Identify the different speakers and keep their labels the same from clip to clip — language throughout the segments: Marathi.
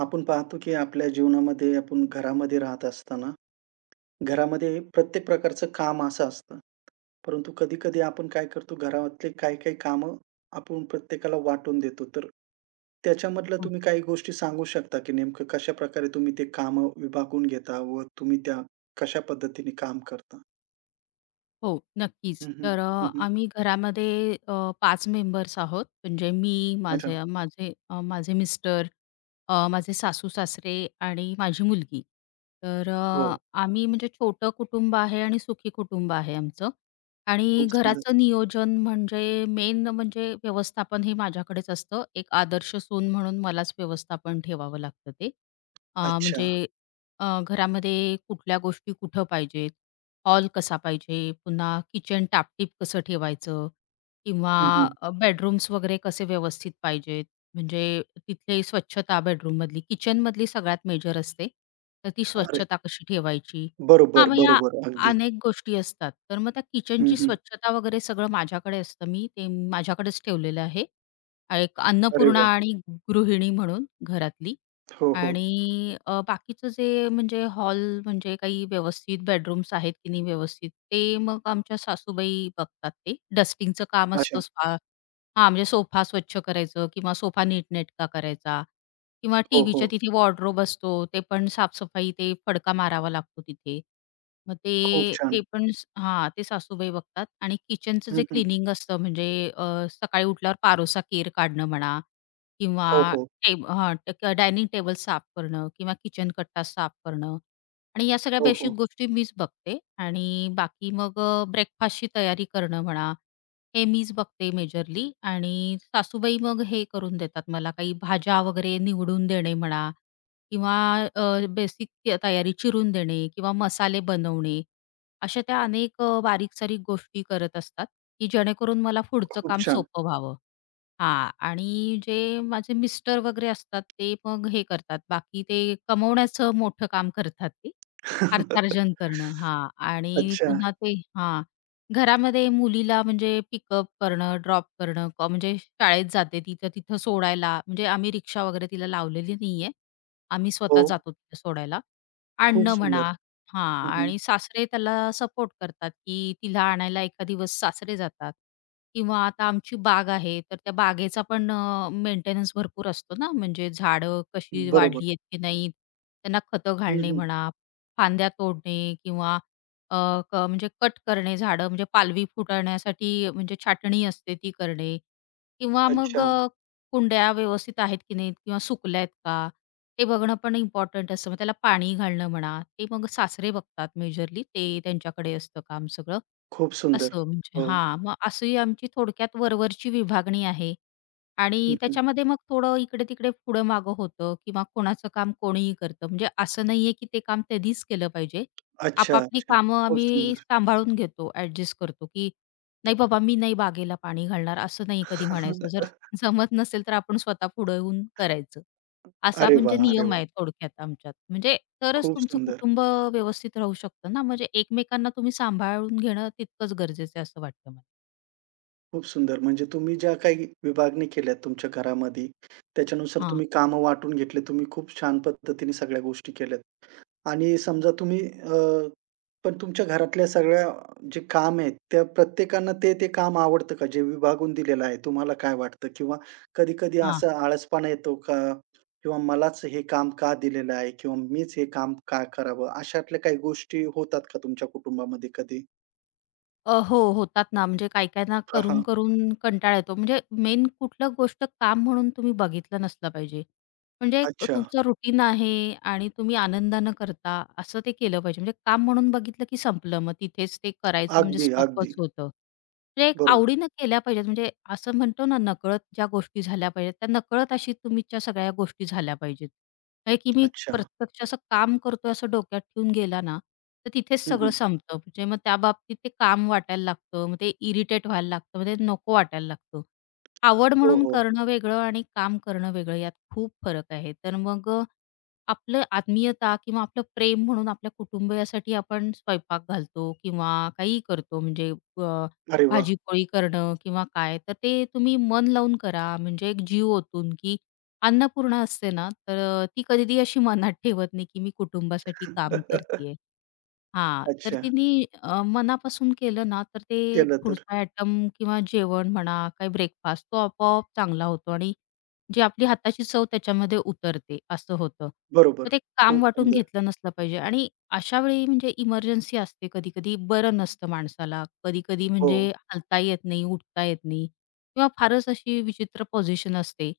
Speaker 1: आपण पाहतो की आपल्या जीवनामध्ये आपण घरामध्ये राहत असताना, घरामध्ये प्रत्येक प्रकारचं काम असं असतं. परंतु कधी-कधी आपण काय करतो घरातले काही-काही कामं आपण प्रत्येकाला वाटून देतो. तर त्याच्यामधलं
Speaker 2: हं.
Speaker 1: तुम्ही काही गोष्टी सांगू शकता की नेमकं कशाप्रकारे तुम्ही ते कामं विभागून घेता व तुम्ही त्या कशा पद्धतीने काम करता?
Speaker 2: हो, नक्कीच.
Speaker 1: हं, हं.
Speaker 2: तर
Speaker 1: हं, हं.
Speaker 2: आम्ही घरामध्ये अ, 5 मेंबर्स आहोत. म्हणजे मी,
Speaker 1: अच्छा.
Speaker 2: माझे माझे अ, माझे मिस्टर, माझे सासू-सासरे आणि माझी मुलगी. तर
Speaker 1: हो.
Speaker 2: आम्ही म्हणजे छोटं कुटुंब आहे आणि सुखी कुटुंब आहे आमचं. आणि
Speaker 1: खूप सुंदर.
Speaker 2: घराचं नियोजन म्हणजे मेन म्हणजे व्यवस्थापन हे माझ्याकडेच असतं. एक आदर्श सून म्हणून मलाच व्यवस्थापन ठेवावं लागतं ते. अ,
Speaker 1: अच्छा.
Speaker 2: म्हणजे घरामध्ये कुठल्या गोष्टी कुठं पाहिजेत, हॉल कसा पाहिजे, पुन्हा किचन टापटीप कसं ठेवायचं किंवा
Speaker 1: हं, हं.
Speaker 2: बेडरूम्स वगैरे कसे व्यवस्थित पाहिजेत, म्हणजे तिथली स्वच्छता बेडरूममधली, किचनमधली सगळ्यात मेजर असते. तर ती
Speaker 1: अरे
Speaker 2: स्वच्छता कशी ठेवायची? हां,
Speaker 1: बरोबर,
Speaker 2: मग या
Speaker 1: बरोबर. अगदी.
Speaker 2: अनेक गोष्टी असतात. तर मग त्या
Speaker 1: हं,
Speaker 2: किचनची
Speaker 1: हं.
Speaker 2: स्वच्छता वगैरे सगळं माझ्याकडे असतं. मी ते माझ्याकडेच ठेवलेलं आहे. एक
Speaker 1: अरे
Speaker 2: अन्नपूर्णा
Speaker 1: वाह!
Speaker 2: आणि गृहिणी म्हणून घरातली.
Speaker 1: हो, हो.
Speaker 2: आणि बाकीचं जे म्हणजे हॉल म्हणजे काही व्यवस्थित बेडरूम्स आहेत की नाही व्यवस्थित, ते मग आमच्या सासूबाई बघतात ते. डस्टिंगचं काम
Speaker 1: अच्छा.
Speaker 2: असतं. हां, म्हणजे सोफा स्वच्छ करायचं किंवा सोफा नीटनेटका करायचा किंवा
Speaker 1: हो,
Speaker 2: टीव्हीच्या
Speaker 1: हो.
Speaker 2: तिथे वॉर्डरोब असतो, ते पण साफसफाई ते फडका मारावा लागतो तिथे. मग ते
Speaker 1: खूप छान.
Speaker 2: ते पण हां, ते सासूबाई बघतात आणि किचनचं
Speaker 1: हं,
Speaker 2: जे
Speaker 1: हं.
Speaker 2: क्लीनिंग असतं म्हणजे अ, सकाळी उठल्यावर पारोसा केर काढणं म्हणा किंवा
Speaker 1: हो, हो.
Speaker 2: हां, डायनिंग टेबल साफ करणं किंवा किचन कट्टा साफ करणं, आणि या सगळ्या
Speaker 1: हो,
Speaker 2: बेसिक
Speaker 1: हो.
Speaker 2: गोष्टी मीच बघते. आणि बाकी मग ब्रेकफास्टची तयारी करणं म्हणा, हे मीच बघते मेजरली आणि सासूबाई मग हे करून देतात मला. काही भाज्या वगैरे निवडून देणे म्हणा किंवा बेसिक तयारी चिरून देणे किंवा मसाले बनवणे. अशा त्या अनेक बारीक-सारीक गोष्टी करत असतात, की जेणेकरून मला पुढचं
Speaker 1: खूप
Speaker 2: काम
Speaker 1: छान.
Speaker 2: सोपं व्हावं. हां. आणि जे माझे मिस्टर वगैरे असतात, ते मग हे करतात. बाकी ते कमवण्याचं मोठं काम करतात ते. अर्थार्जन करणं. हां. आणि
Speaker 1: अच्छा.
Speaker 2: पुन्हा ते हां. घरामध्ये मुलीला म्हणजे पिकअप करणं, ड्रॉप करणं, म्हणजे शाळेत जाते ती, तर तिथं सोडायला म्हणजे आम्ही रिक्षा वगैरे तिला लावलेली नाहीये. आम्ही
Speaker 1: हो.
Speaker 2: स्वतः जातो तिला सोडायला.
Speaker 1: खूप
Speaker 2: आणणं म्हणा.
Speaker 1: सुंदर.
Speaker 2: हां.
Speaker 1: हं, हं.
Speaker 2: आणि सासरे त्याला सपोर्ट करतात, की तिला आणायला एका दिवस सासरे जातात किंवा आता आमची बाग आहे, तर त्या बागेचा पण मेंटेनन्स भरपूर असतो ना, म्हणजे झाडं कशी
Speaker 1: बरोबर.
Speaker 2: वाढली आहेत की नाही, त्यांना खतं
Speaker 1: हं,
Speaker 2: घालणे
Speaker 1: हं.
Speaker 2: म्हणा, फांद्या तोडणे किंवा अ, क म्हणजे कट करणे झाडं, म्हणजे पालवी फुटाळण्यासाठी म्हणजे छाटणी असते ती करणे किंवा मग
Speaker 1: अच्छा.
Speaker 2: कुंड्या व्यवस्थित आहेत की नाहीत किंवा सुकल्यात का? ते बघणं पण इम्पॉर्टंट असतं. मग त्याला पाणी घालणं म्हणा, ते मग सासरे बघतात मेजरली. ते त्यांच्याकडे असतं काम सगळं.
Speaker 1: खूप सुंदर.
Speaker 2: असं म्हणजे
Speaker 1: हो.
Speaker 2: हां, मग अशी आमची थोडक्यात वरवरची विभागणी आहे.
Speaker 1: हं,
Speaker 2: आणि
Speaker 1: हं.
Speaker 2: त्याच्यामध्ये मग थोडं इकडे-तिकडे, पुढं-मागं होतं किंवा कोणाचं काम कोणीही करतं. म्हणजे असं नाहीये की ते काम त्यांनीच केलं पाहिजे.
Speaker 1: अच्छा,
Speaker 2: आपापली
Speaker 1: अच्छा.
Speaker 2: कामं
Speaker 1: खूप
Speaker 2: आम्ही
Speaker 1: सुंदर.
Speaker 2: सांभाळून घेतो, ॲडजस्ट करतो, की "नाही बाबा, मी नाही बागेला पाणी घालणार," असं नाही कधी म्हणायचं. जर जमत नसेल तर आपण स्वतः पुढे येऊन करायचं. असा
Speaker 1: अरे
Speaker 2: म्हणजे
Speaker 1: वाह! अरे
Speaker 2: नियम
Speaker 1: वाह!
Speaker 2: आहे थोडक्यात आमच्यात. म्हणजे तरच
Speaker 1: खूप
Speaker 2: तुमचं
Speaker 1: सुंदर.
Speaker 2: कुटुंब व्यवस्थित राहू शकतं ना. म्हणजे एकमेकांना तुम्ही सांभाळून घेणं तितकंच गरजेचं आहे असं वाटतं मला.
Speaker 1: खूप सुंदर. म्हणजे तुम्ही ज्या काही विभागणी केल्यात तुमच्या घरामध्ये, त्याच्यानुसार
Speaker 2: हां,
Speaker 1: तुम्ही कामं वाटून घेतले. तुम्ही खूप छान पद्धतीने सगळ्या गोष्टी केल्यात आणि समजा तुम्ही पण तुमच्या घरातल्या सगळ्या जे काम आहेत, त्या प्रत्येकांना ते, ते काम आवडतं का? जे विभागून दिलेलं आहे, तुम्हाला काय वाटतं? किंवा कधी-कधी असा आळसपणा येतो का? किंवा मलाच हे काम का दिलेलं आहे? किंवा मीच हे काम का करावं? अशातल्या काही गोष्टी होतात का तुमच्या कुटुंबामध्ये कधी?
Speaker 2: हो, होतात ना. म्हणजे काही-काहींना
Speaker 1: हां, हां.
Speaker 2: करून-करून कंटाळा येतो. म्हणजे मेन कुठलं गोष्ट काम म्हणून तुम्ही बघितलं नसलं पाहिजे. म्हणजे एक
Speaker 1: अच्छा.
Speaker 2: तुमचं रुटीन आहे आणि तुम्ही आनंदानं करता, असं ते केलं पाहिजे. म्हणजे काम म्हणून बघितलं की संपलं. मग तिथेच ते करायचं म्हणजे
Speaker 1: अगदी, अगदी.
Speaker 2: स्टॉपच होतं. म्हणजे एक
Speaker 1: बरोबर.
Speaker 2: आवडीनं केल्या पाहिजेत. म्हणजे असं म्हणतो ना, नकळत ज्या गोष्टी झाल्या पाहिजेत, त्या नकळत अशी तुमच्या सगळ्या गोष्टी झाल्या पाहिजेत. हे की मी
Speaker 1: अच्छा.
Speaker 2: प्रत्यक्ष असं काम करतोय असं डोक्यात ठेवून गेला ना, तर तिथेच
Speaker 1: हं,
Speaker 2: सगळं
Speaker 1: हं.
Speaker 2: संपतं. म्हणजे मग त्या बाबतीत ते काम वाटायला लागतं. मग ते इरिटेट व्हायला लागतं. मग ते नको वाटायला लागतं. आवड
Speaker 1: हो,
Speaker 2: म्हणून
Speaker 1: हो.
Speaker 2: करणं वेगळं आणि काम करणं वेगळं यात खूप फरक आहे. तर मग आपलं आत्मीयता किंवा आपलं प्रेम म्हणून आपल्या कुटुंबियासाठी आपण स्वयंपाक घालतो किंवा काहीही करतो म्हणजे अ,
Speaker 1: अरे वाह!
Speaker 2: भाजी-पोळी करणं किंवा काय. तर ते तुम्ही मन लावून करा म्हणजे एक जीव ओतून, की अन्नपूर्णा असते ना, तर ती कधी अशी मनात ठेवत नाही, की मी कुटुंबासाठी काम करतीये. हां, तर
Speaker 1: अच्छा.
Speaker 2: तिने मनापासून केलं ना, तर ते
Speaker 1: केलं तर.
Speaker 2: पुढचा आयटम किंवा जेवण म्हणा, काही ब्रेकफास्ट तो आपोआप चांगला होतो आणि जी आपली हाताची चव त्याच्यामध्ये उतरते, असं होतं. तर
Speaker 1: बरोबर.
Speaker 2: ते काम
Speaker 1: खूप
Speaker 2: वाटून
Speaker 1: सुंदर.
Speaker 2: घेतलं नसलं पाहिजे. आणि अशा वेळी म्हणजे इमर्जन्सी असते कधी-कधी, बरं नसतं माणसाला. कधी-कधी
Speaker 1: हो.
Speaker 2: म्हणजे हलता येत नाही, उठता येत नाही किंवा फारच अशी विचित्र पोझिशन असते.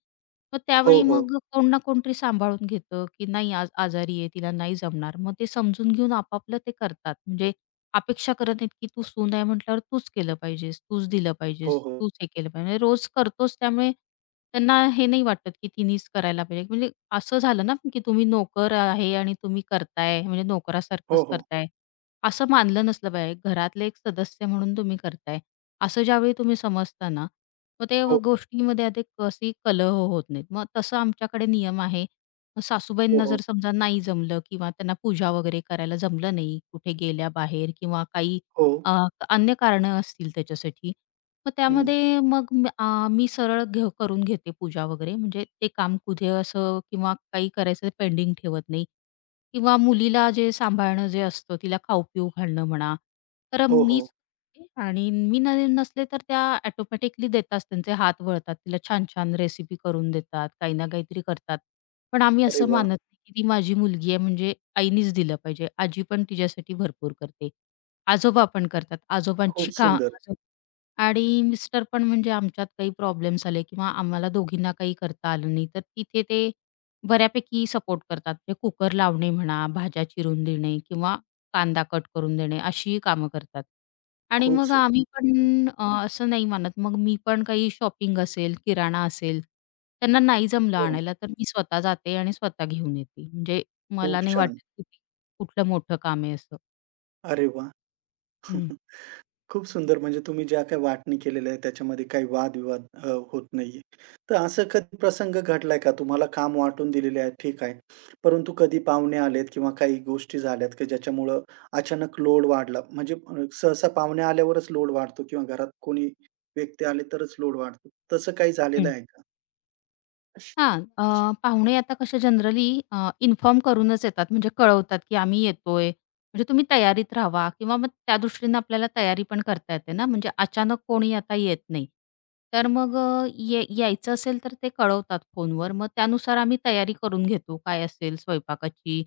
Speaker 2: मग
Speaker 1: हो,
Speaker 2: त्यावेळी
Speaker 1: हो.
Speaker 2: मग कोण ना कोणतरी सांभाळून घेतं, की नाही आज आजारी आहे, तिला नाही जमणार. मग ते समजून घेऊन आपापलं ते करतात. म्हणजे अपेक्षा करत नाहीत, की तू सून आहे म्हटल्यावर तूच केलं पाहिजेस, तूच दिलं
Speaker 1: हो,
Speaker 2: पाहिजेस,
Speaker 1: हो.
Speaker 2: तूच हे केलं पाहिजे. म्हणजे रोज करतोच, त्यामुळे त्यांना हे नाही वाटत, की तिनेच करायला पाहिजे. म्हणजे असं झालं ना, की तुम्ही नोकर आहे आणि तुम्ही करताय म्हणजे
Speaker 1: हो,
Speaker 2: नोकरासारखंच
Speaker 1: हो.
Speaker 2: करताय. असं मानलं नसलं पाहिजे. घरातले एक सदस्य म्हणून तुम्ही करताय. असं ज्यावेळी तुम्ही समजता ना, मग ते
Speaker 1: हो,
Speaker 2: गोष्टीमध्ये अधिक कशी कलह होत नाहीत. मग तसं आमच्याकडे नियम आहे. मग
Speaker 1: हो,
Speaker 2: सासूबाईंना
Speaker 1: हो.
Speaker 2: जर समजा नाही जमलं किंवा त्यांना पूजा वगैरे करायला जमलं नाही, कुठे गेल्या बाहेर किंवा काही
Speaker 1: हो.
Speaker 2: अ, अन्य कारणं असतील त्याच्यासाठी, मग
Speaker 1: हं.
Speaker 2: त्यामध्ये मग मी सरळ करून घेते पूजा वगैरे. म्हणजे ते काम कुठे असं किंवा काही करायचं पेंडिंग ठेवत नाही, किंवा मुलीला जे सांभाळणं जे असतं, तिला खाऊ-पिऊ घालणं म्हणा, तर
Speaker 1: हो, हो.
Speaker 2: मीच. आणि मी न नसले तर त्या ऑटोमॅटिकली देतात, त्यांचे हात वळतात. तिला छान-छान रेसिपी करून देतात, काही ना काहीतरी करतात. पण आम्ही
Speaker 1: अरे
Speaker 2: असं
Speaker 1: वाह!
Speaker 2: मानत नाही, की ती माझी मुलगी आहे म्हणजे आईनीच दिलं पाहिजे. आजी पण तिच्यासाठी भरपूर करते. आजोबा पण करतात.
Speaker 1: खूप
Speaker 2: आजोबांची का
Speaker 1: सुंदर.
Speaker 2: आजो आणि मिस्टर पण म्हणजे आमच्यात काही प्रॉब्लेम्स आले किंवा आम्हाला दोघींना काही करता आलं नाही, तर तिथे ते बऱ्यापैकी सपोर्ट करतात. ते कुकर लावणे म्हणा, भाज्या चिरून देणे किंवा कांदा कट करून देणे अशीही कामं करतात. आणि
Speaker 1: खूप
Speaker 2: मग आम्ही
Speaker 1: सुंदर.
Speaker 2: पण असं नाही मानत. मग मी पण काही शॉपिंग असेल, किराणा असेल, त्यांना नाही जमलं
Speaker 1: हो.
Speaker 2: आणायला, तर मी स्वतः जाते आणि स्वतः घेऊन येते. म्हणजे मला
Speaker 1: खूप
Speaker 2: नाही
Speaker 1: छान.
Speaker 2: वाटत की ते कुठलं मोठं काम आहे असं.
Speaker 1: अरे वाह! खूप सुंदर. म्हणजे तुम्ही ज्या काही वाटणी केलेल्या आहेत त्याच्यामध्ये काही वादविवाद होत नाहीये. तर असं कधी प्रसंग घडलाय का? तुम्हाला काम वाटून दिलेले आहे, ठीक आहे. परंतु कधी पाहुणे आलेत किंवा काही गोष्टी झाल्यात की ज्याच्यामुळं अचानक लोड वाढला. म्हणजे सहसा पाहुणे आल्यावरच लोड वाढतो किंवा घरात कोणी व्यक्ती आले तरच लोड वाढतो. तसं काही झालेलं
Speaker 2: हं.
Speaker 1: आहे का?
Speaker 2: हां. पाहुणे आता कसे जनरली इन्फॉर्म करूनच येतात, म्हणजे कळवतात, की आम्ही येतोय. म्हणजे तुम्ही तयारीत राहावा किंवा मग त्या दृष्टीने आपल्याला तयारी पण करता येते ना, म्हणजे अचानक कोणी आता येत नाही. तर मग अ, ये यायचं असेल तर ते कळवतात फोनवर. मग त्यानुसार आम्ही तयारी करून घेतो. काय असेल स्वयंपाकाची,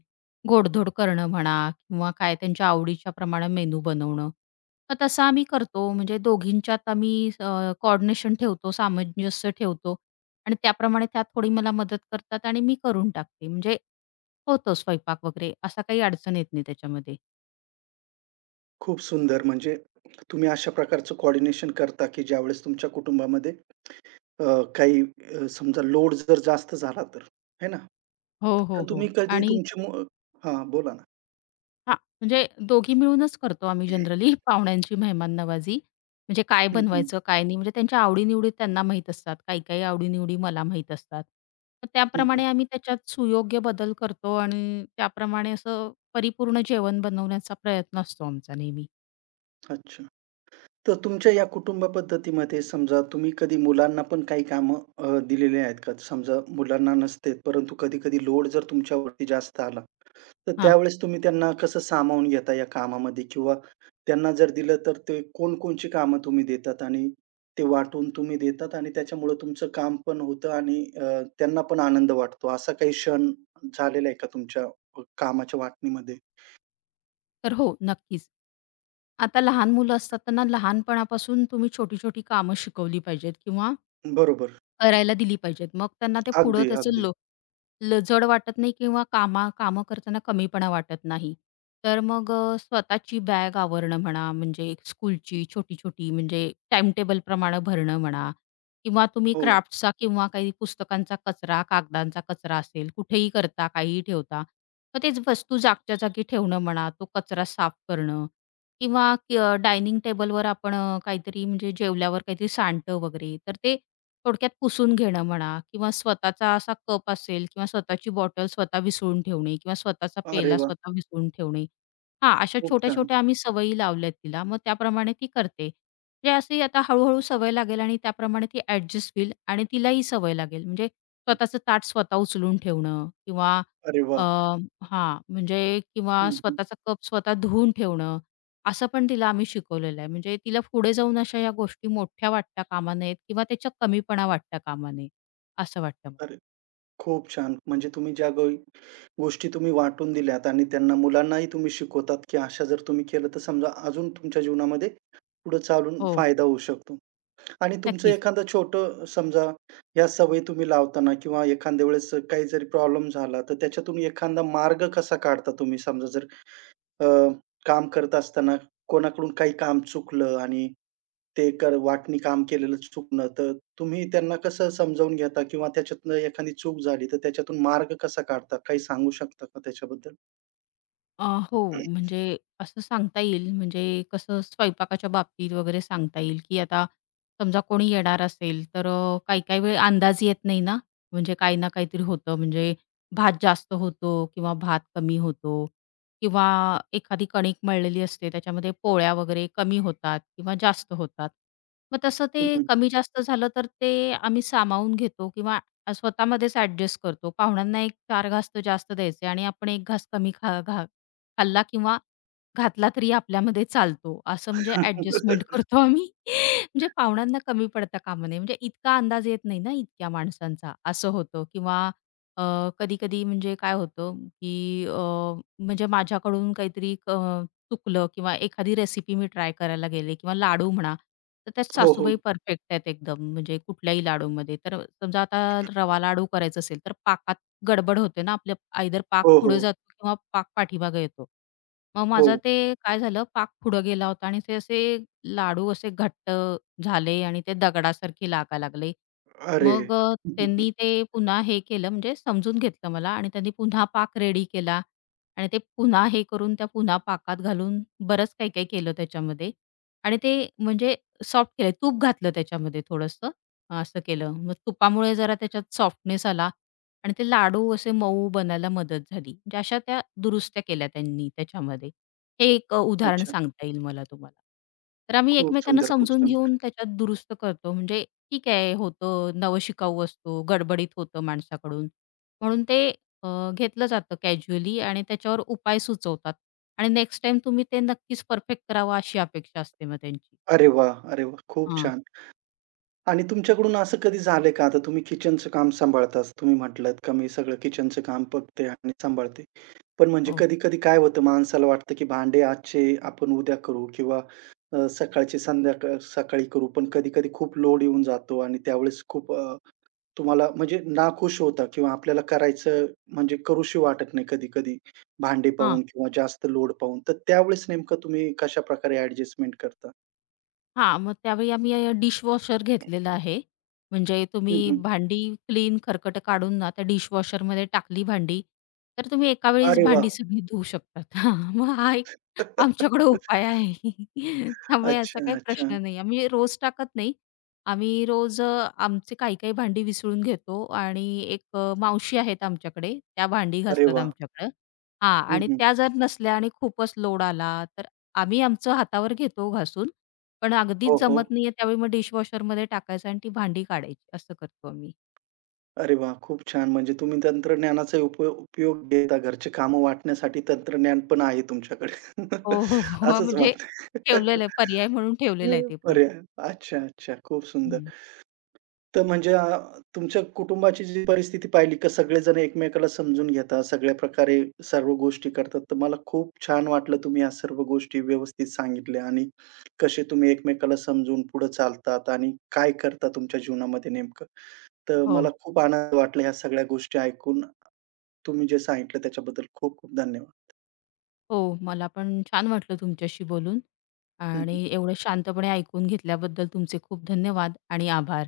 Speaker 2: गोडधोड करणं म्हणा किंवा काय त्यांच्या आवडीच्या प्रमाणे मेनू बनवणं. मग तसं आम्ही करतो. म्हणजे दोघींच्यात आम्ही ठेवतो, सामंजस्य ठेवतो. आणि त्याप्रमाणे त्या थोडी मला मदत करतात आणि मी करून टाकते. म्हणजे होतो स्वयंपाक वगैरे, असा काही अडचण येत नाही त्याच्यामध्ये.
Speaker 1: खूप सुंदर. म्हणजे तुम्ही अशा प्रकारचं कोऑर्डिनेशन करता की ज्यावेळेस तुमच्या कुटुंबामध्ये अ, काही समजा लोड जर जास्त झाला तर, है ना?
Speaker 2: हो, हो,
Speaker 1: तर
Speaker 2: हो.
Speaker 1: तुम्ही कधी
Speaker 2: आणि
Speaker 1: तुमची मु हां, बोला ना.
Speaker 2: हां. म्हणजे दोघी मिळूनच करतो आम्ही जनरली पाहुण्यांची मेहमान नवाजी. म्हणजे काय
Speaker 1: हं, हं.
Speaker 2: बनवायचं, काय नाही, म्हणजे त्यांच्या आवडी त्यांना माहीत असतात. काही-काही आवडी मला माहीत असतात. तर
Speaker 1: हं, हं.
Speaker 2: त्याप्रमाणे आम्ही त्याच्यात सुयोग्य बदल करतो आणि त्याप्रमाणे असं परिपूर्ण जेवण बनवण्याचा प्रयत्न असतो आमचा नेहमी.
Speaker 1: अच्छा. तर तुमच्या या कुटुंब पद्धतीमध्ये समजा तुम्ही कधी मुलांना पण काही कामं दिलेले आहेत का? समजा मुलांना नसते, परंतु कधी-कधी लोड जर तुमच्यावरती जास्त आला, तर
Speaker 2: हां.
Speaker 1: त्यावेळेस तुम्ही त्यांना कसं सामावून घेता या कामामध्ये? किंवा त्यांना जर दिलं तर ते कोणकोणची कामं तुम्ही देतात आणि ते वाटून तुम्ही देतात आणि त्याच्यामुळे तुमचं काम पण होतं आणि त्यांना पण आनंद वाटतो. असा काही क्षण झालेला आहे का तुमच्या कामाच्या वाटणीमध्ये?
Speaker 2: तर हो, नक्कीच. आता लहान मुलं असतात त्यांना लहानपणापासून तुम्ही छोटी-छोटी कामं शिकवली पाहिजेत किंवा
Speaker 1: बरोबर.
Speaker 2: करायला दिली पाहिजेत. मग त्यांना ते पुढं
Speaker 1: अगदी,
Speaker 2: त्याचं
Speaker 1: अगदी.
Speaker 2: लजड वाटत नाही किंवा कामं करताना कमीपणा वाटत नाही. तर मग स्वतःची बॅग आवरणं म्हणा, म्हणजे स्कूलची छोटी-छोटी म्हणजे टाईम टेबलप्रमाणे भरणं म्हणा, किंवा तुम्ही
Speaker 1: हो.
Speaker 2: क्राफ्टचा किंवा काही पुस्तकांचा कचरा, कागदांचा कचरा असेल, कुठेही करता, काहीही ठेवता. मग तेच वस्तू जागच्या जागी ठेवणं म्हणा, तो कचरा साफ करणं, किंवा डायनिंग टेबलवर आपण काहीतरी म्हणजे जेवल्यावर काहीतरी सांडतं वगैरे, तर ते थोडक्यात पुसून घेणं म्हणा, किंवा स्वतःचा असा कप असेल किंवा स्वतःची बॉटल स्वतः विसळून ठेवणे किंवा स्वतःचा
Speaker 1: अरे
Speaker 2: पेला
Speaker 1: वाह!
Speaker 2: स्वतः विसळून ठेवणे. हां, अशा
Speaker 1: खूप छान.
Speaker 2: छोट्या-छोट्या आम्ही सवयी लावल्यात तिला. मग त्याप्रमाणे ती करते. म्हणजे अशी आता हळू-हळू सवय लागेल आणि त्याप्रमाणे ती ॲडजस्ट होईल आणि तिलाही सवय लागेल. म्हणजे स्वतःचं ताट स्वतः उचलून ठेवणं किंवा
Speaker 1: अरे वाह!
Speaker 2: अ, म्हणजे किंवा
Speaker 1: हं, हं.
Speaker 2: स्वतःचा कप स्वतः धुवून ठेवणं, असं पण तिला आम्ही शिकवलेलं आहे. म्हणजे तिला पुढे जाऊन अशा या गोष्टी मोठ्या वाटता कामा नयेत किंवा त्याच्या कमीपणा वाटता कामा नये, असं वाटतं मला.
Speaker 1: अरे, खूप छान. म्हणजे तुम्ही ज्या गो गोष्टी तुम्ही वाटून दिल्यात आणि त्यांना मुलांनाही तुम्ही शिकवतात, की अशा जर तुम्ही केलं, तर समजा अजून तुमच्या जीवनामध्ये पुढे चालून
Speaker 2: हो,
Speaker 1: फायदा होऊ शकतो. आणि तुमचं
Speaker 2: नक्कीच.
Speaker 1: एखादं छोटं समजा ह्या सवयी तुम्ही लावताना किंवा एखाद्या वेळेस काही जरी प्रॉब्लेम झाला, तर त्याच्यातून एखादा मार्ग कसा काढता तुम्ही? समजा जर अ, काम करत असताना कोणाकडून काही काम चुकलं आणि ते कर वाटणी काम केलेलं चुकणं, तर तुम्ही त्यांना कसं समजावून घेता किंवा त्याच्यातनं एखादी चूक झाली, तर त्याच्यातून मार्ग कसा काढता? काही सांगू शकता का त्याच्याबद्दल?
Speaker 2: अ, हो, म्हणजे असं सांगता येईल, म्हणजे कसं स्वयंपाकाच्या बाबतीत वगैरे सांगता येईल, की आता समजा कोणी येणार असेल तर काही-काही वेळ अंदाज येत नाही ना, म्हणजे काही ना काहीतरी होतं, म्हणजे भात जास्त होतो किंवा भात कमी होतो किंवा एखादी कणिक मळलेली असते त्याच्यामध्ये पोळ्या वगैरे कमी होतात किंवा जास्त होतात. मग तसं ते
Speaker 1: हं, हं.
Speaker 2: कमी जास्त झालं तर ते आम्ही सामावून घेतो किंवा स्वतःमध्येच ॲडजस्ट करतो. पाहुण्यांना एक 4 घास तर जास्त द्यायचे आणि आपण 1 घास कमी खा घा खाल्ला किंवा घातला तरी आपल्यामध्ये चालतो. असं म्हणजे ॲडजस्टमेंट करतो आम्ही. म्हणजे पाहुण्यांना कमी पडता कामा नये. म्हणजे इतका अंदाज येत नाही ना इतक्या माणसांचा, असं होतं. किंवा अ, कधी-कधी म्हणजे काय होतं, की म्हणजे माझ्याकडून काहीतरी चुकलं किंवा एखादी रेसिपी मी ट्राय करायला गेले किंवा लाडू म्हणा, तर त्यात
Speaker 1: हो, हो.
Speaker 2: सासूबाई परफेक्ट आहेत एकदम, म्हणजे कुठल्याही लाडूमध्ये. तर समजा आता रवा लाडू करायचा असेल, तर पाकात गडबड होते ना आपल्या. आयदर पाक
Speaker 1: हो,
Speaker 2: पुढे
Speaker 1: हो.
Speaker 2: जातो किंवा पाक पाठीमागे येतो. मग
Speaker 1: हो.
Speaker 2: माझं ते काय झालं, पाक पुढं गेला होता आणि ते असे लाडू असे घट्ट झाले आणि ते दगडासारखे लागायला लागले.
Speaker 1: अरे!
Speaker 2: मग त्यांनी ते पुन्हा हे केलं म्हणजे समजून घेतलं मला आणि त्यांनी पुन्हा पाक रेडी केला आणि ते पुन्हा हे करून त्या पुन्हा पाकात घालून बरंच काही-काही केलं त्याच्यामध्ये आणि ते म्हणजे सॉफ्ट केलं. तूप घातलं त्याच्यामध्ये थोडंसं, असं केलं. मग तुपामुळे जरा त्याच्यात सॉफ्टनेस आला आणि ते लाडू असे मऊ बनायला मदत झाली. म्हणजे अशा त्या दुरुस्त्या केल्या त्यांनी त्याच्यामध्ये. हे एक उदाहरण
Speaker 1: अच्छा.
Speaker 2: सांगता येईल मला तुम्हाला. तर आम्ही
Speaker 1: खूप
Speaker 2: एकमेकांना
Speaker 1: सुंदर, खूप
Speaker 2: समजून
Speaker 1: सुंदर.
Speaker 2: घेऊन त्याच्यात दुरुस्त करतो. म्हणजे ठीक आहे, होतं, नवशिकाऊ असतो, गडबडीत होतं माणसाकडून. म्हणून ते अ, घेतलं जातं कॅज्युअली आणि त्याच्यावर उपाय सुचवतात. आणि नेक्स्ट टाईम तुम्ही ते नक्कीच परफेक्ट करावं अशी अपेक्षा असते मग त्यांची.
Speaker 1: अरे वाह! अरे वाह! खूप
Speaker 2: हां.
Speaker 1: छान. आणि तुमच्याकडून असं कधी झालंय का? आता तुम्ही किचनचं काम सांभाळताच. तुम्ही म्हटलात का मी सगळं किचनचं काम बघते आणि सांभाळते. पण म्हणजे
Speaker 2: हो.
Speaker 1: कधी-कधी काय होतं माणसाला वाटतं, की भांडे आजचे आपण उद्या करू किंवा सकाळचे संध्याकाळ सकाळी करू. पण कधी-कधी खूप लोड येऊन जातो आणि त्यावेळेस खूप तुम्हाला म्हणजे नाखुश होता किंवा आपल्याला करायचं म्हणजे करूशी वाटत नाही कधी-कधी भांडे पाहून
Speaker 2: हां.
Speaker 1: किंवा जास्त लोड पाहून. तर त्यावेळेस नेमकं तुम्ही कशाप्रकारे ॲडजस्टमेंट करता?
Speaker 2: हां, मग त्यावेळी आम्ही डिशवॉशर घेतलेलं आहे. म्हणजे
Speaker 1: हं,
Speaker 2: तुम्ही
Speaker 1: हं.
Speaker 2: भांडी क्लीन खरकट काढून ना, त्या डिशवॉशरमध्ये टाकली भांडी, तर तुम्ही एका वेळीच
Speaker 1: अरे वाह!
Speaker 2: भांडी सगळी धुवू शकतात. हां, मग हा एक आमच्याकडे उपाय आहे. त्यामुळे
Speaker 1: अच्छा,
Speaker 2: असा काही
Speaker 1: अच्छा.
Speaker 2: प्रश्न नाही. आम्ही रोज टाकत नाही. आम्ही रोज आमचे काही-काही भांडी विसळून घेतो आणि एक मावशी आहेत आमच्याकडे, त्या भांडी
Speaker 1: अरे
Speaker 2: घासतात
Speaker 1: वाह!
Speaker 2: आमच्याकडं. हां,
Speaker 1: हं,
Speaker 2: आणि
Speaker 1: हं.
Speaker 2: त्या जर नसल्या आणि खूपच लोड आला, तर आम्ही आमचं हातावर घेतो घासून, पण
Speaker 1: हो,
Speaker 2: अगदीच
Speaker 1: हो.
Speaker 2: जमत नाहीये त्यावेळी मग डिशवॉशरमध्ये टाकायचं आणि ती भांडी काढायची असं करतो आम्ही.
Speaker 1: अरे वाह! खूप छान. म्हणजे तुम्ही तंत्रज्ञानाचा उप उपयोग घेता. घरचे कामं वाटण्यासाठी तंत्रज्ञान पण आहे तुमच्याकडे.
Speaker 2: हो, हो, हो. हां,
Speaker 1: असंच
Speaker 2: म्हणजे
Speaker 1: म्हणताय.
Speaker 2: ठेवलेलं आहे, पर्याय म्हणून
Speaker 1: पर्याय.
Speaker 2: ठेवलेलं आहे ते पण.
Speaker 1: अच्छा, अच्छा. खूप सुंदर.
Speaker 2: हं.
Speaker 1: तर म्हणजे तुमच्या कुटुंबाची जी परिस्थिती पाहिली का सगळेजण एकमेकाला समजून घेतात, सगळ्या प्रकारे सर्व गोष्टी करतात. तर मला खूप छान वाटलं तुम्ही ह्या सर्व गोष्टी व्यवस्थित सांगितल्या आणि कसे तुम्ही एकमेकाला समजून पुढे चालतात आणि काय करता तुमच्या जीवनामध्ये नेमकं. तर
Speaker 2: हो,
Speaker 1: मला खूप आनंद वाटला ह्या सगळ्या गोष्टी ऐकून. तुम्ही जे सांगितलं त्याच्याबद्दल खूप खूप धन्यवाद.
Speaker 2: हो. मला पण छान वाटलं तुमच्याशी बोलून आणि
Speaker 1: हं.
Speaker 2: एवढं शांतपणे ऐकून घेतल्याबद्दल तुमचे खूप धन्यवाद आणि आभार.